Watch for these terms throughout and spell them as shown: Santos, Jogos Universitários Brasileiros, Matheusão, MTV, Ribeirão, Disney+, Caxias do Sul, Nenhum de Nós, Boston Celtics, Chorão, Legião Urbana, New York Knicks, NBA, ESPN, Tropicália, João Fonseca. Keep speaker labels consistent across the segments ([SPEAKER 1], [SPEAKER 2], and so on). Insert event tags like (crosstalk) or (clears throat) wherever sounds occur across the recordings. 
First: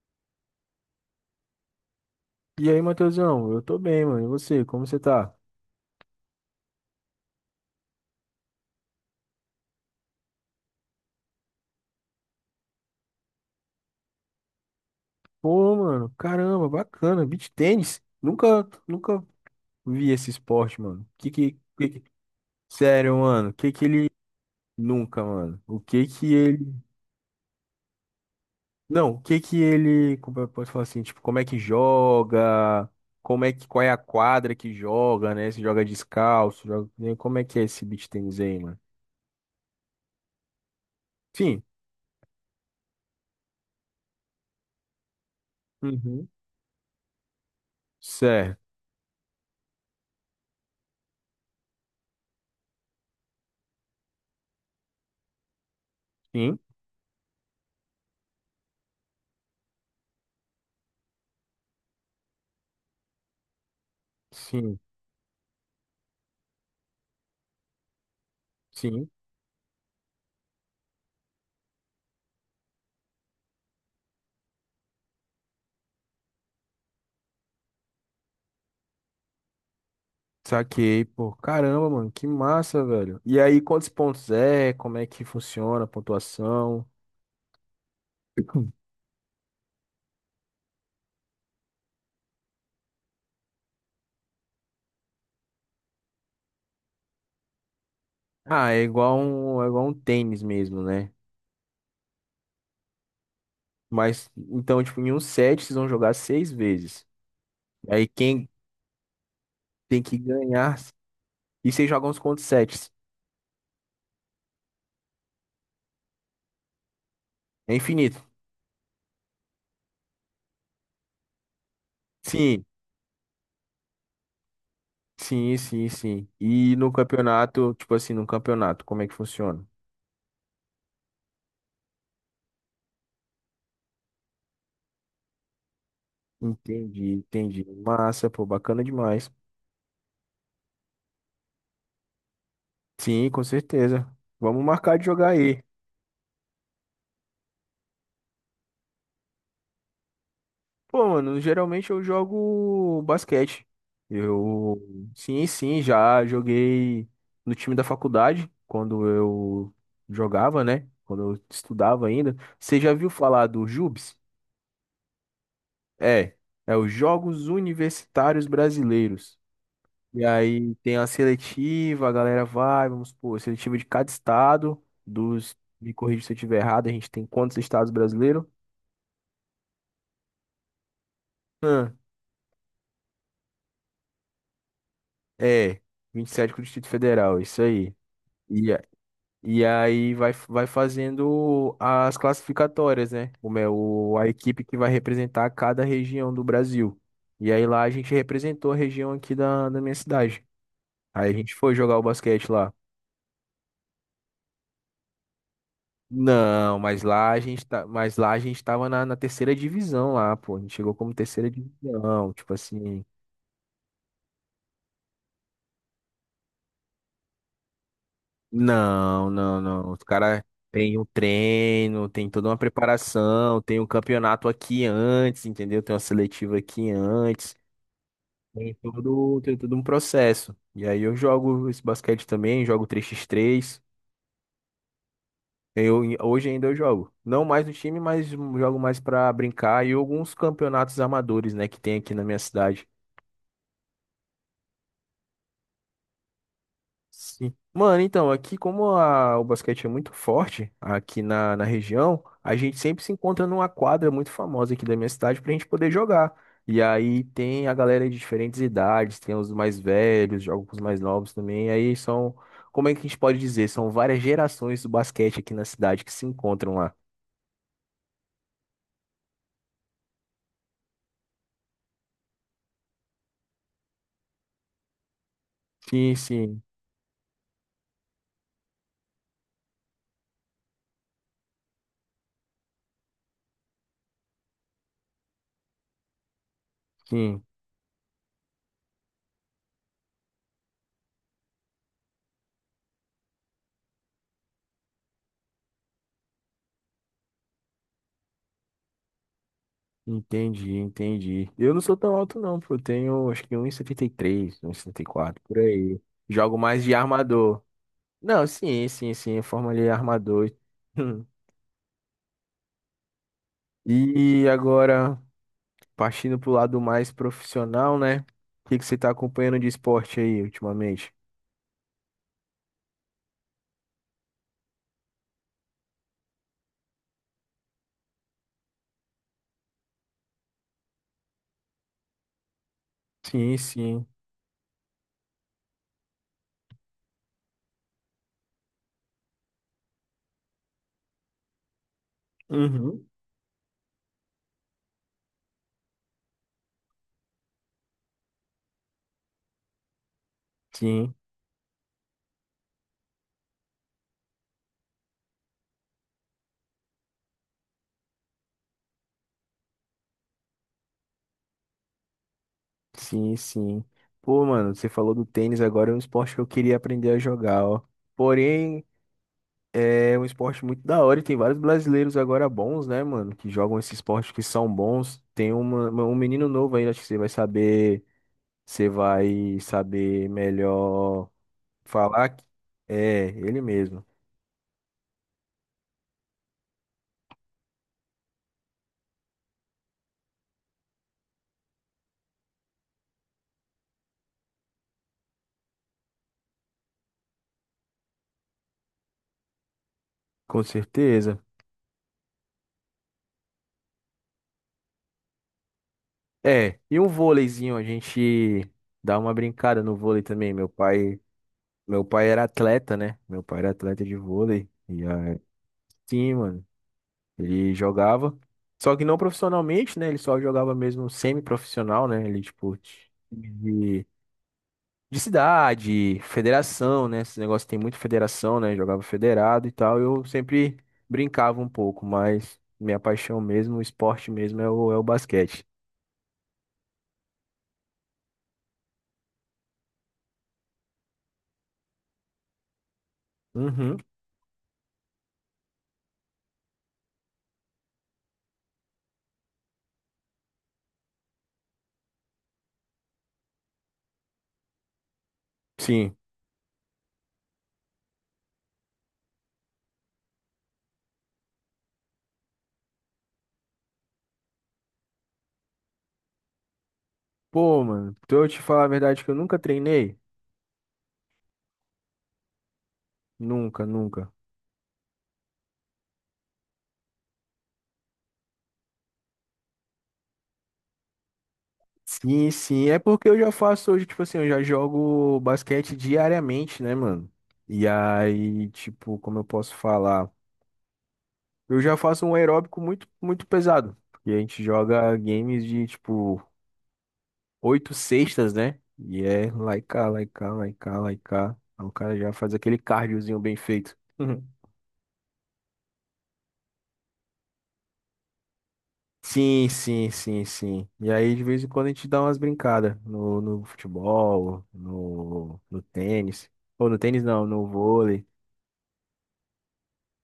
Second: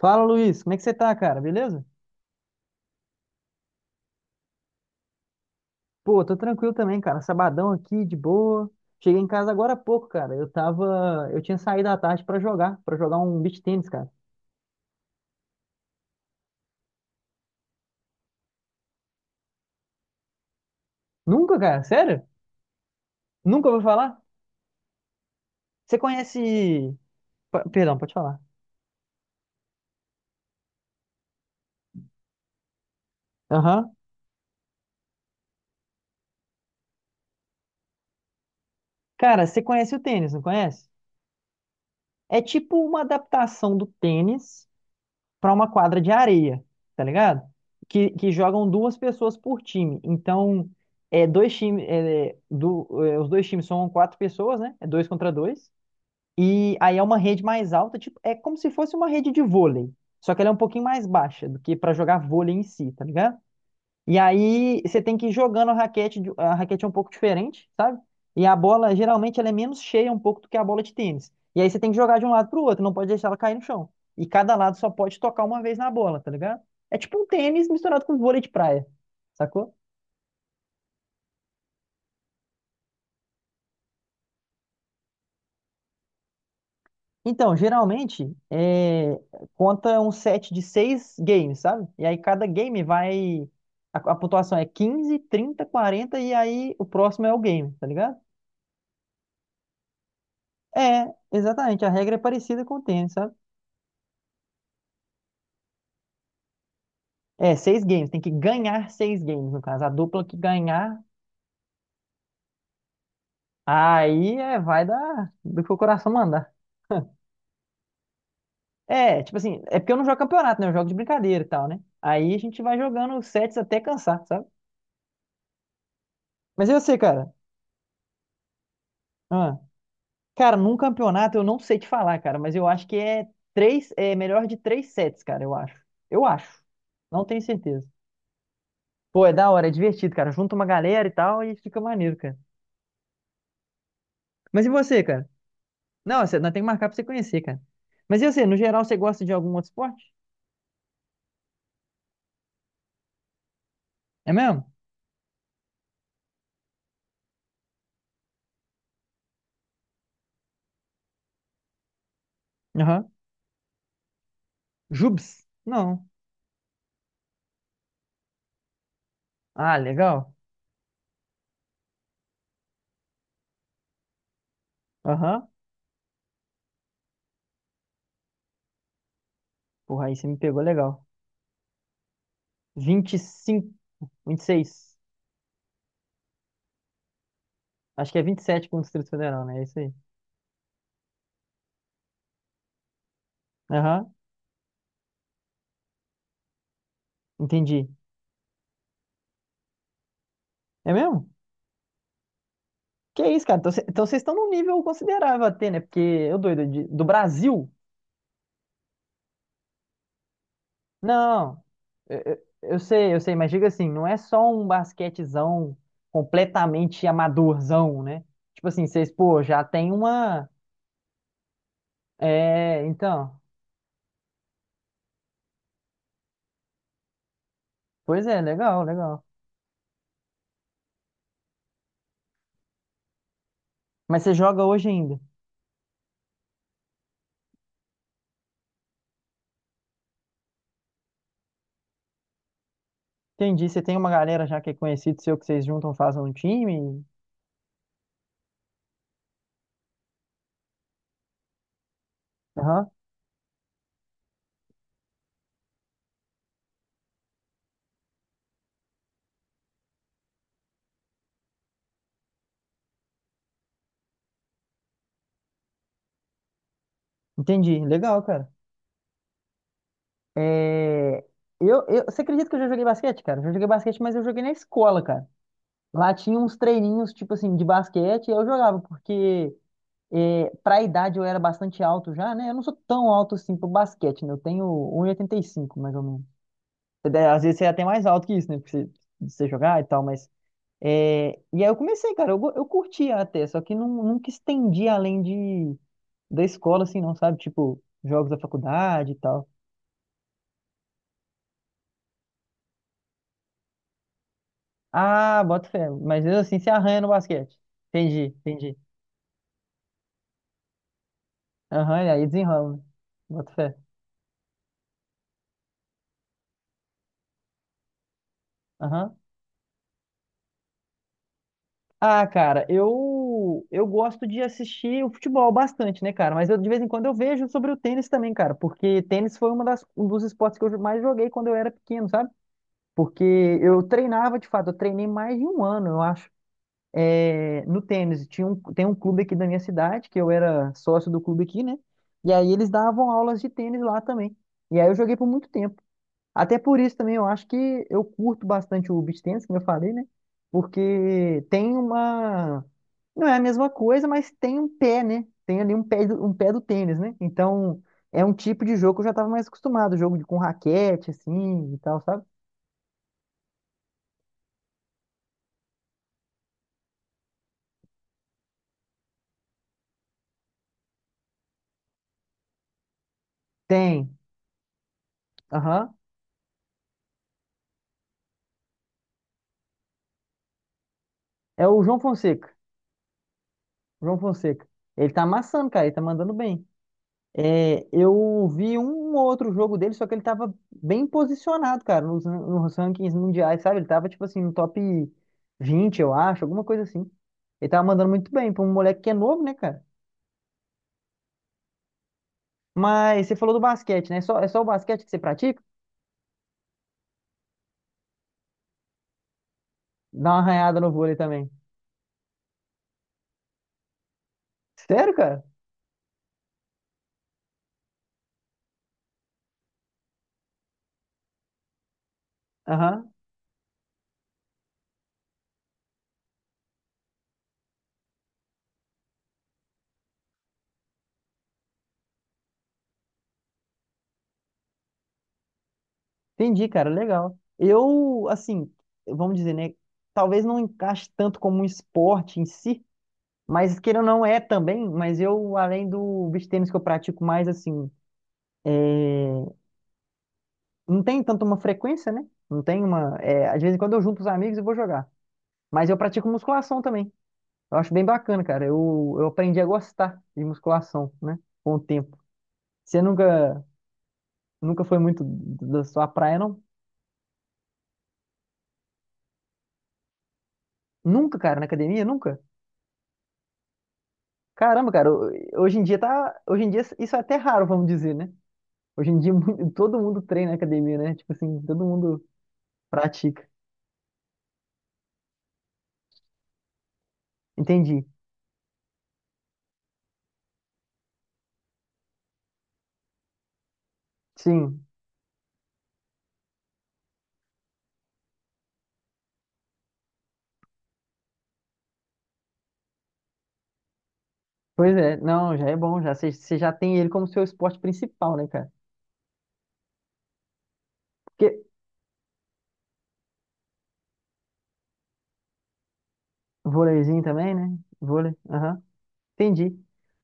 [SPEAKER 1] Fala, Luiz, como é que você tá, cara? Beleza?
[SPEAKER 2] E aí, Matheusão, eu tô bem, mano. E você, como você tá?
[SPEAKER 1] Pô, tô tranquilo também, cara. Sabadão aqui, de boa. Cheguei em casa agora há pouco, cara. Eu tinha saído à tarde pra jogar um beach tênis, cara.
[SPEAKER 2] Pô, mano, caramba, bacana. Beach tênis? Nunca vi esse esporte, mano.
[SPEAKER 1] Nunca, cara?
[SPEAKER 2] Que que-
[SPEAKER 1] Sério?
[SPEAKER 2] Sério, mano.
[SPEAKER 1] Nunca ouviu
[SPEAKER 2] Que ele.
[SPEAKER 1] falar?
[SPEAKER 2] Nunca, mano. O
[SPEAKER 1] Você
[SPEAKER 2] que que ele.
[SPEAKER 1] conhece, Perdão, pode falar.
[SPEAKER 2] Não, o que que ele. Como eu posso falar assim? Tipo, como é que joga? Como é que. Qual é
[SPEAKER 1] Aham.
[SPEAKER 2] a quadra que joga, né? Se joga descalço, joga, né? Como é que é esse beach tênis aí, mano?
[SPEAKER 1] Cara, você conhece o tênis, não conhece?
[SPEAKER 2] Sim.
[SPEAKER 1] É tipo uma adaptação do tênis, para uma quadra de
[SPEAKER 2] Uhum.
[SPEAKER 1] areia, tá ligado? Que
[SPEAKER 2] Certo.
[SPEAKER 1] jogam duas pessoas por time. Então, é dois times, os dois times são quatro pessoas, né? É dois contra dois.
[SPEAKER 2] Sim.
[SPEAKER 1] E aí é uma rede mais alta, tipo, é como se fosse uma rede de vôlei, só que ela é um pouquinho mais baixa do que para jogar vôlei em si, tá ligado? E
[SPEAKER 2] Sim.
[SPEAKER 1] aí você tem que ir jogando a raquete, a raquete é um pouco diferente, sabe? E a bola
[SPEAKER 2] Sim.
[SPEAKER 1] geralmente ela é menos cheia um pouco do que a bola de tênis. E aí você tem que jogar de um lado para o outro, não pode deixar ela cair no chão. E cada lado só pode tocar uma vez na bola, tá ligado? É tipo um tênis misturado com vôlei de praia, sacou?
[SPEAKER 2] Saquei, pô. Caramba, mano, que massa, velho. E aí, quantos pontos é? Como é que funciona a pontuação?
[SPEAKER 1] Então, geralmente
[SPEAKER 2] (clears throat)
[SPEAKER 1] conta um set de seis games, sabe? E aí cada game vai. A pontuação é 15 30 40 e aí o próximo é o game, tá ligado?
[SPEAKER 2] Ah, é igual um tênis mesmo,
[SPEAKER 1] É,
[SPEAKER 2] né?
[SPEAKER 1] exatamente. A regra é parecida com o tênis, sabe?
[SPEAKER 2] Mas, então, tipo, em um set vocês vão jogar seis vezes.
[SPEAKER 1] É, seis
[SPEAKER 2] Aí
[SPEAKER 1] games, tem que
[SPEAKER 2] quem
[SPEAKER 1] ganhar seis games, no caso. A
[SPEAKER 2] tem que
[SPEAKER 1] dupla que
[SPEAKER 2] ganhar.
[SPEAKER 1] ganhar,
[SPEAKER 2] E vocês jogam uns contra sets.
[SPEAKER 1] aí vai do que o coração mandar. (laughs)
[SPEAKER 2] É infinito.
[SPEAKER 1] É, tipo assim, é porque eu não jogo campeonato, né? Eu jogo de brincadeira e tal, né? Aí a gente
[SPEAKER 2] Sim,
[SPEAKER 1] vai jogando sets até cansar, sabe?
[SPEAKER 2] sim, sim, sim.
[SPEAKER 1] Mas
[SPEAKER 2] E
[SPEAKER 1] eu
[SPEAKER 2] no
[SPEAKER 1] sei, cara.
[SPEAKER 2] campeonato, tipo assim, no campeonato, como é que
[SPEAKER 1] Ah,
[SPEAKER 2] funciona?
[SPEAKER 1] cara, num campeonato eu não sei te falar, cara, mas eu acho que é melhor de três sets, cara, eu acho. Eu acho.
[SPEAKER 2] Entendi,
[SPEAKER 1] Não tenho
[SPEAKER 2] entendi.
[SPEAKER 1] certeza.
[SPEAKER 2] Massa, pô, bacana
[SPEAKER 1] Pô,
[SPEAKER 2] demais.
[SPEAKER 1] é da hora, é divertido, cara. Junta uma galera e tal e fica maneiro, cara.
[SPEAKER 2] Sim, com certeza. Vamos
[SPEAKER 1] Mas e
[SPEAKER 2] marcar
[SPEAKER 1] você,
[SPEAKER 2] de
[SPEAKER 1] cara?
[SPEAKER 2] jogar aí.
[SPEAKER 1] Não, nós temos que marcar pra você conhecer, cara. Mas e você, no geral, você gosta de algum outro esporte?
[SPEAKER 2] Pô, mano, geralmente eu jogo basquete.
[SPEAKER 1] É mesmo?
[SPEAKER 2] Eu, sim, sim, já joguei no time da faculdade, quando eu jogava, né? Quando eu estudava ainda. Você já
[SPEAKER 1] Aham.
[SPEAKER 2] viu falar do JUBs?
[SPEAKER 1] Jubes? Não.
[SPEAKER 2] É, é os Jogos Universitários Brasileiros.
[SPEAKER 1] Ah,
[SPEAKER 2] E
[SPEAKER 1] legal.
[SPEAKER 2] aí tem a seletiva, a galera vai, vamos supor, seletiva de cada estado,
[SPEAKER 1] Aham.
[SPEAKER 2] me corrija se eu estiver errado, a gente tem quantos estados brasileiros?
[SPEAKER 1] Porra, aí você me pegou legal.
[SPEAKER 2] Hum,
[SPEAKER 1] Vinte e cinco, 26.
[SPEAKER 2] é, 27 com o Distrito Federal, isso aí.
[SPEAKER 1] Acho que é vinte e
[SPEAKER 2] E
[SPEAKER 1] sete com o Distrito Federal, né? É
[SPEAKER 2] E
[SPEAKER 1] isso aí.
[SPEAKER 2] aí vai fazendo as classificatórias, né? Como é
[SPEAKER 1] Aham.
[SPEAKER 2] a equipe que vai representar cada região do Brasil. E aí lá
[SPEAKER 1] Entendi.
[SPEAKER 2] a gente representou a região aqui da minha cidade.
[SPEAKER 1] É mesmo?
[SPEAKER 2] Aí a gente foi jogar o basquete lá.
[SPEAKER 1] Que isso, cara? Então vocês estão num nível considerável até, né? Porque eu
[SPEAKER 2] Não,
[SPEAKER 1] do Brasil.
[SPEAKER 2] mas lá a gente tava na terceira divisão lá, pô. A gente chegou como terceira
[SPEAKER 1] Não, eu,
[SPEAKER 2] divisão,
[SPEAKER 1] eu-
[SPEAKER 2] tipo
[SPEAKER 1] eu
[SPEAKER 2] assim.
[SPEAKER 1] sei, eu sei, mas diga assim, não é só um basquetezão completamente amadorzão, né? Tipo assim, vocês,
[SPEAKER 2] Não,
[SPEAKER 1] pô,
[SPEAKER 2] não,
[SPEAKER 1] já
[SPEAKER 2] não.
[SPEAKER 1] tem
[SPEAKER 2] Os caras
[SPEAKER 1] uma.
[SPEAKER 2] têm um treino, tem toda uma
[SPEAKER 1] É, então.
[SPEAKER 2] preparação, tem um campeonato aqui antes, entendeu? Tem uma seletiva aqui antes.
[SPEAKER 1] Pois é,
[SPEAKER 2] Tem
[SPEAKER 1] legal, legal.
[SPEAKER 2] todo, tem todo um processo. E aí eu jogo esse basquete também, jogo três x três.
[SPEAKER 1] Mas você joga hoje ainda.
[SPEAKER 2] Hoje ainda eu jogo. Não mais no time, mas jogo mais pra brincar e alguns campeonatos amadores, né, que tem aqui na minha cidade.
[SPEAKER 1] Entendi. Você tem uma galera já que é conhecido seu que vocês juntam, fazem um time.
[SPEAKER 2] Sim. Mano, então, aqui como o basquete é muito forte aqui na região, a gente
[SPEAKER 1] Aham.
[SPEAKER 2] sempre se encontra numa quadra muito famosa aqui da minha cidade pra gente poder jogar. E aí tem a galera de diferentes idades, tem os mais velhos, jogam com os mais novos também. E aí são, como é que a gente pode dizer? São várias gerações do basquete aqui na cidade que se encontram lá.
[SPEAKER 1] Entendi. Legal, cara. É, você acredita que eu já joguei basquete, cara? Eu já joguei basquete, mas eu joguei na escola, cara. Lá
[SPEAKER 2] Sim,
[SPEAKER 1] tinha uns
[SPEAKER 2] sim,
[SPEAKER 1] treininhos, tipo assim, de basquete, e eu jogava, porque. Para a idade eu era bastante alto já, né? Eu não sou tão alto assim pro basquete, né? Eu tenho um 1,85 mais ou menos. Às
[SPEAKER 2] sim.
[SPEAKER 1] vezes você é até mais alto que isso, né? Porque você, de você jogar e tal, mas. E aí eu comecei, cara, eu curtia até, só que não, nunca estendi além de da escola, assim, não, sabe? Tipo, jogos da faculdade e tal.
[SPEAKER 2] Entendi, entendi. Eu não sou tão alto não, pô. Eu tenho, acho que, um setenta, setenta e três, um e setenta e quatro
[SPEAKER 1] Ah,
[SPEAKER 2] por
[SPEAKER 1] bota fé.
[SPEAKER 2] aí.
[SPEAKER 1] Mas mesmo
[SPEAKER 2] Jogo
[SPEAKER 1] assim se
[SPEAKER 2] mais de
[SPEAKER 1] arranha no basquete.
[SPEAKER 2] armador.
[SPEAKER 1] Entendi,
[SPEAKER 2] Não,
[SPEAKER 1] entendi.
[SPEAKER 2] sim, sim, sim, forma ali armador. E
[SPEAKER 1] Aham, e aí desenrola, né? Bota fé.
[SPEAKER 2] (laughs) E agora, partindo pro lado mais profissional, né? O que que você tá
[SPEAKER 1] Aham.
[SPEAKER 2] acompanhando de esporte aí ultimamente?
[SPEAKER 1] Ah, cara, eu gosto de assistir o futebol bastante, né, cara? Mas eu de vez em quando eu vejo sobre o tênis também, cara, porque tênis foi um dos esportes que eu mais joguei quando eu era pequeno, sabe? Porque
[SPEAKER 2] Sim,
[SPEAKER 1] eu
[SPEAKER 2] sim.
[SPEAKER 1] treinava, de fato, eu treinei mais de um ano, eu acho, no tênis. Tem um clube aqui da minha cidade, que eu era sócio do clube aqui, né? E aí eles
[SPEAKER 2] Uhum.
[SPEAKER 1] davam aulas de tênis lá também. E aí eu joguei por muito tempo. Até por isso também eu acho que eu curto bastante o beach tennis, como eu falei, né?
[SPEAKER 2] Sim,
[SPEAKER 1] Porque tem uma. Não é a mesma coisa, mas tem um pé, né? Tem ali um pé do tênis, né? Então é um tipo de jogo que eu já estava mais acostumado, com raquete, assim e tal, sabe?
[SPEAKER 2] sim, sim. Pô, mano, você falou do tênis agora, é um esporte que eu queria aprender a jogar, ó. Porém, é um esporte muito da hora e tem vários brasileiros agora bons, né, mano, que jogam esse
[SPEAKER 1] Tem.
[SPEAKER 2] esporte que são bons. Tem
[SPEAKER 1] Aham.
[SPEAKER 2] um menino novo aí, acho que você vai saber melhor.
[SPEAKER 1] É o João
[SPEAKER 2] Falar que
[SPEAKER 1] Fonseca.
[SPEAKER 2] é ele mesmo,
[SPEAKER 1] João Fonseca. Ele tá amassando, cara, ele tá mandando bem. É, eu vi um ou outro jogo dele, só que ele tava bem posicionado, cara, nos rankings mundiais, sabe? Ele tava, tipo assim, no top 20, eu acho, alguma coisa assim. Ele tava mandando muito bem pra um moleque que é novo, né, cara?
[SPEAKER 2] com certeza.
[SPEAKER 1] Mas você falou do basquete, né? É só o basquete que você pratica?
[SPEAKER 2] É, e um vôleizinho, a gente dá uma brincada no vôlei
[SPEAKER 1] Dá uma
[SPEAKER 2] também. Meu
[SPEAKER 1] arranhada no vôlei
[SPEAKER 2] pai,
[SPEAKER 1] também.
[SPEAKER 2] meu pai era atleta, né? Meu pai era atleta de vôlei. E
[SPEAKER 1] Sério,
[SPEAKER 2] aí,
[SPEAKER 1] cara?
[SPEAKER 2] sim, mano, ele jogava. Só que não profissionalmente, né? Ele só jogava mesmo semi-profissional, né? Ele, tipo,
[SPEAKER 1] Aham.
[SPEAKER 2] de de cidade, federação, né? Esse negócio tem muito federação, né? Jogava federado e tal. Eu sempre brincava um pouco, mas minha paixão mesmo, o esporte mesmo é o basquete.
[SPEAKER 1] Entendi, cara, legal. Eu, assim, vamos dizer, né? Talvez não encaixe tanto como um esporte em si, mas
[SPEAKER 2] Uhum,
[SPEAKER 1] queira ou não é também, mas eu, além do beach tênis que eu pratico mais assim, não tem tanto uma frequência, né? Não tem uma. Às vezes, quando eu junto os amigos eu vou jogar. Mas eu
[SPEAKER 2] sim.
[SPEAKER 1] pratico musculação também. Eu acho bem bacana, cara. Eu aprendi a gostar de musculação, né? Com o tempo. Você nunca, nunca foi muito da sua praia, não?
[SPEAKER 2] Pô, mano, pra eu te falar a verdade que eu nunca treinei?
[SPEAKER 1] Nunca, cara, na academia? Nunca?
[SPEAKER 2] Nunca, nunca.
[SPEAKER 1] Caramba, cara, hoje em dia tá. Hoje em dia isso é até raro, vamos dizer, né? Hoje em dia (laughs) todo mundo treina na academia, né? Tipo assim, todo mundo
[SPEAKER 2] Sim, sim. É porque eu
[SPEAKER 1] pratica.
[SPEAKER 2] já faço hoje, tipo assim, eu já jogo basquete diariamente, né, mano? E
[SPEAKER 1] Entendi.
[SPEAKER 2] aí, tipo, como eu posso falar? Eu já faço um aeróbico muito, muito pesado. Porque a gente
[SPEAKER 1] Sim.
[SPEAKER 2] joga games de, tipo, oito sextas, né? E é lá e cá, lá e cá, lá e cá, lá e cá. Aí o cara já faz aquele cardiozinho bem feito. (laughs) Uhum.
[SPEAKER 1] Pois é, não, já é bom, já você já tem ele como seu esporte principal, né, cara?
[SPEAKER 2] Sim, sim, sim, sim. E aí, de
[SPEAKER 1] Porque
[SPEAKER 2] vez em quando, a gente dá umas brincadas no futebol, no tênis. Ou no
[SPEAKER 1] vôleizinho
[SPEAKER 2] tênis não,
[SPEAKER 1] também,
[SPEAKER 2] no
[SPEAKER 1] né?
[SPEAKER 2] vôlei.
[SPEAKER 1] Vôlei, aham, entendi.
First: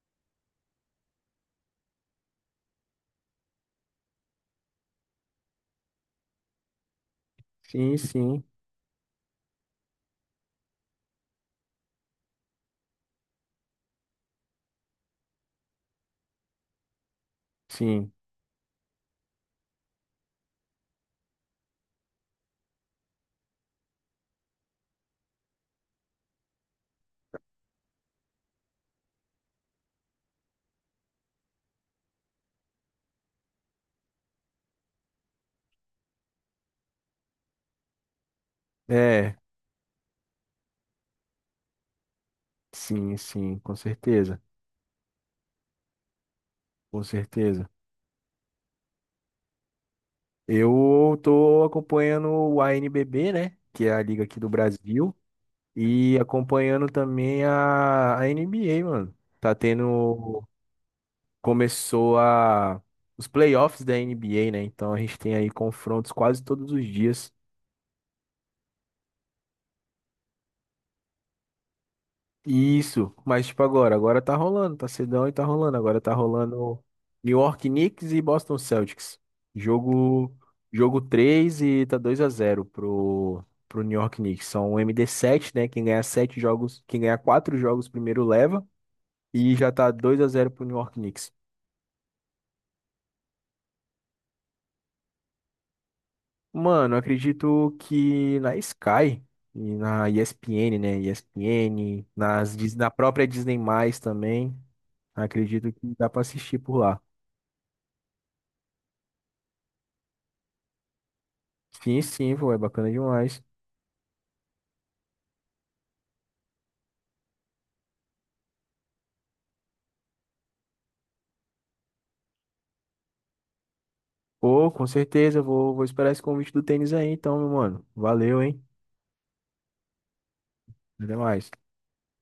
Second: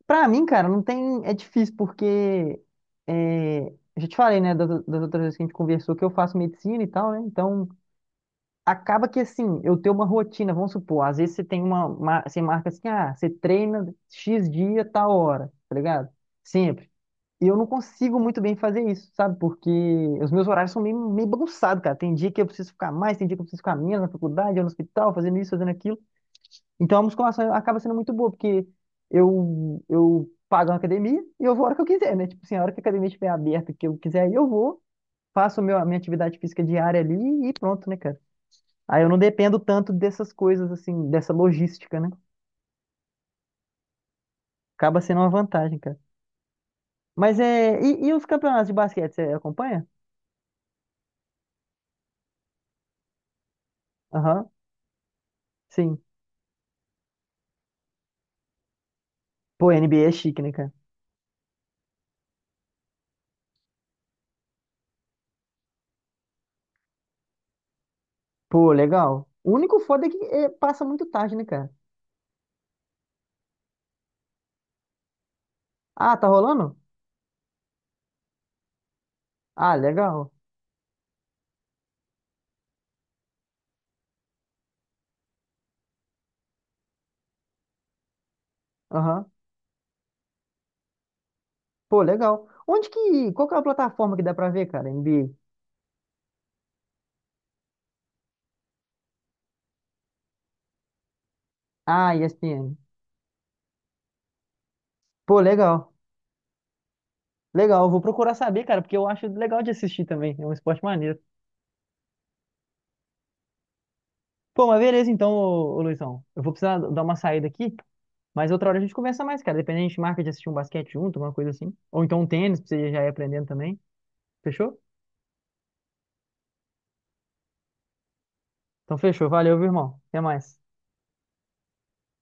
[SPEAKER 1] Pra mim, cara, não tem, é difícil porque eu já te falei, né, das outras vezes que a gente conversou que eu faço medicina e tal, né? Então
[SPEAKER 2] Sim, sim,
[SPEAKER 1] acaba que assim, eu tenho uma rotina, vamos supor, às vezes você tem você marca assim, ah, você treina X dia, tal hora, tá ligado? Sempre. E eu não
[SPEAKER 2] sim.
[SPEAKER 1] consigo muito bem fazer isso, sabe? Porque os meus horários são meio bagunçados, cara. Tem dia que eu preciso ficar mais, tem dia que eu preciso ficar menos na faculdade, ou no hospital, fazendo isso, fazendo aquilo. Então a musculação acaba sendo muito boa, porque eu pago uma academia e eu vou a hora que eu quiser, né? Tipo assim, a hora que a academia estiver aberta, que eu quiser, aí eu vou, faço a minha atividade física diária ali e pronto, né, cara? Aí eu não
[SPEAKER 2] É,
[SPEAKER 1] dependo tanto dessas coisas, assim, dessa logística, né?
[SPEAKER 2] sim, sim, com certeza.
[SPEAKER 1] Acaba sendo uma vantagem, cara.
[SPEAKER 2] Com
[SPEAKER 1] Mas
[SPEAKER 2] certeza.
[SPEAKER 1] é. E os campeonatos de basquete, você acompanha?
[SPEAKER 2] Eu tô acompanhando o NBB, né? Que é a liga aqui
[SPEAKER 1] Aham,
[SPEAKER 2] do Brasil.
[SPEAKER 1] sim.
[SPEAKER 2] E acompanhando também a NBA, mano. Tá
[SPEAKER 1] Pô, NBA é chique,
[SPEAKER 2] tendo.
[SPEAKER 1] né, cara?
[SPEAKER 2] Começou a. Os playoffs da NBA, né? Então a gente tem aí confrontos quase todos os dias.
[SPEAKER 1] Pô, legal. O único foda é que passa muito tarde, né, cara?
[SPEAKER 2] Isso, mas tipo agora tá rolando, tá cedão e tá rolando. Agora tá
[SPEAKER 1] Ah, tá rolando?
[SPEAKER 2] rolando New York Knicks e Boston Celtics.
[SPEAKER 1] Ah, legal.
[SPEAKER 2] Jogo, jogo 3 e tá 2-0 pro New York Knicks. São o md sete, né? Quem ganhar sete jogos, quem ganhar quatro jogos primeiro leva.
[SPEAKER 1] Aham.
[SPEAKER 2] E já tá 2-0 pro New York Knicks.
[SPEAKER 1] Pô, legal. Onde que. Qual que é a plataforma que dá pra ver, cara? NBA.
[SPEAKER 2] Mano, eu acredito que na Sky e na ESPN, né? ESPN,
[SPEAKER 1] Ah, ESPN.
[SPEAKER 2] na própria Disney+, também.
[SPEAKER 1] Pô,
[SPEAKER 2] Acredito
[SPEAKER 1] legal.
[SPEAKER 2] que dá pra assistir por lá.
[SPEAKER 1] Legal. Eu vou procurar saber, cara, porque eu acho legal de assistir também. É um esporte maneiro.
[SPEAKER 2] Sim, sim, pô, é bacana demais.
[SPEAKER 1] Pô, mas beleza então, ô Luizão. Eu vou precisar dar uma saída aqui, mas outra hora a gente conversa mais, cara. Dependendo, a gente marca de assistir um basquete junto, alguma coisa assim. Ou então um tênis, pra você já ir aprendendo também.
[SPEAKER 2] Pô,
[SPEAKER 1] Fechou?
[SPEAKER 2] com certeza, eu vou esperar esse convite do tênis aí, então, meu mano. Valeu, hein?
[SPEAKER 1] Então fechou. Valeu, viu, irmão. Até mais.
[SPEAKER 2] Até mais.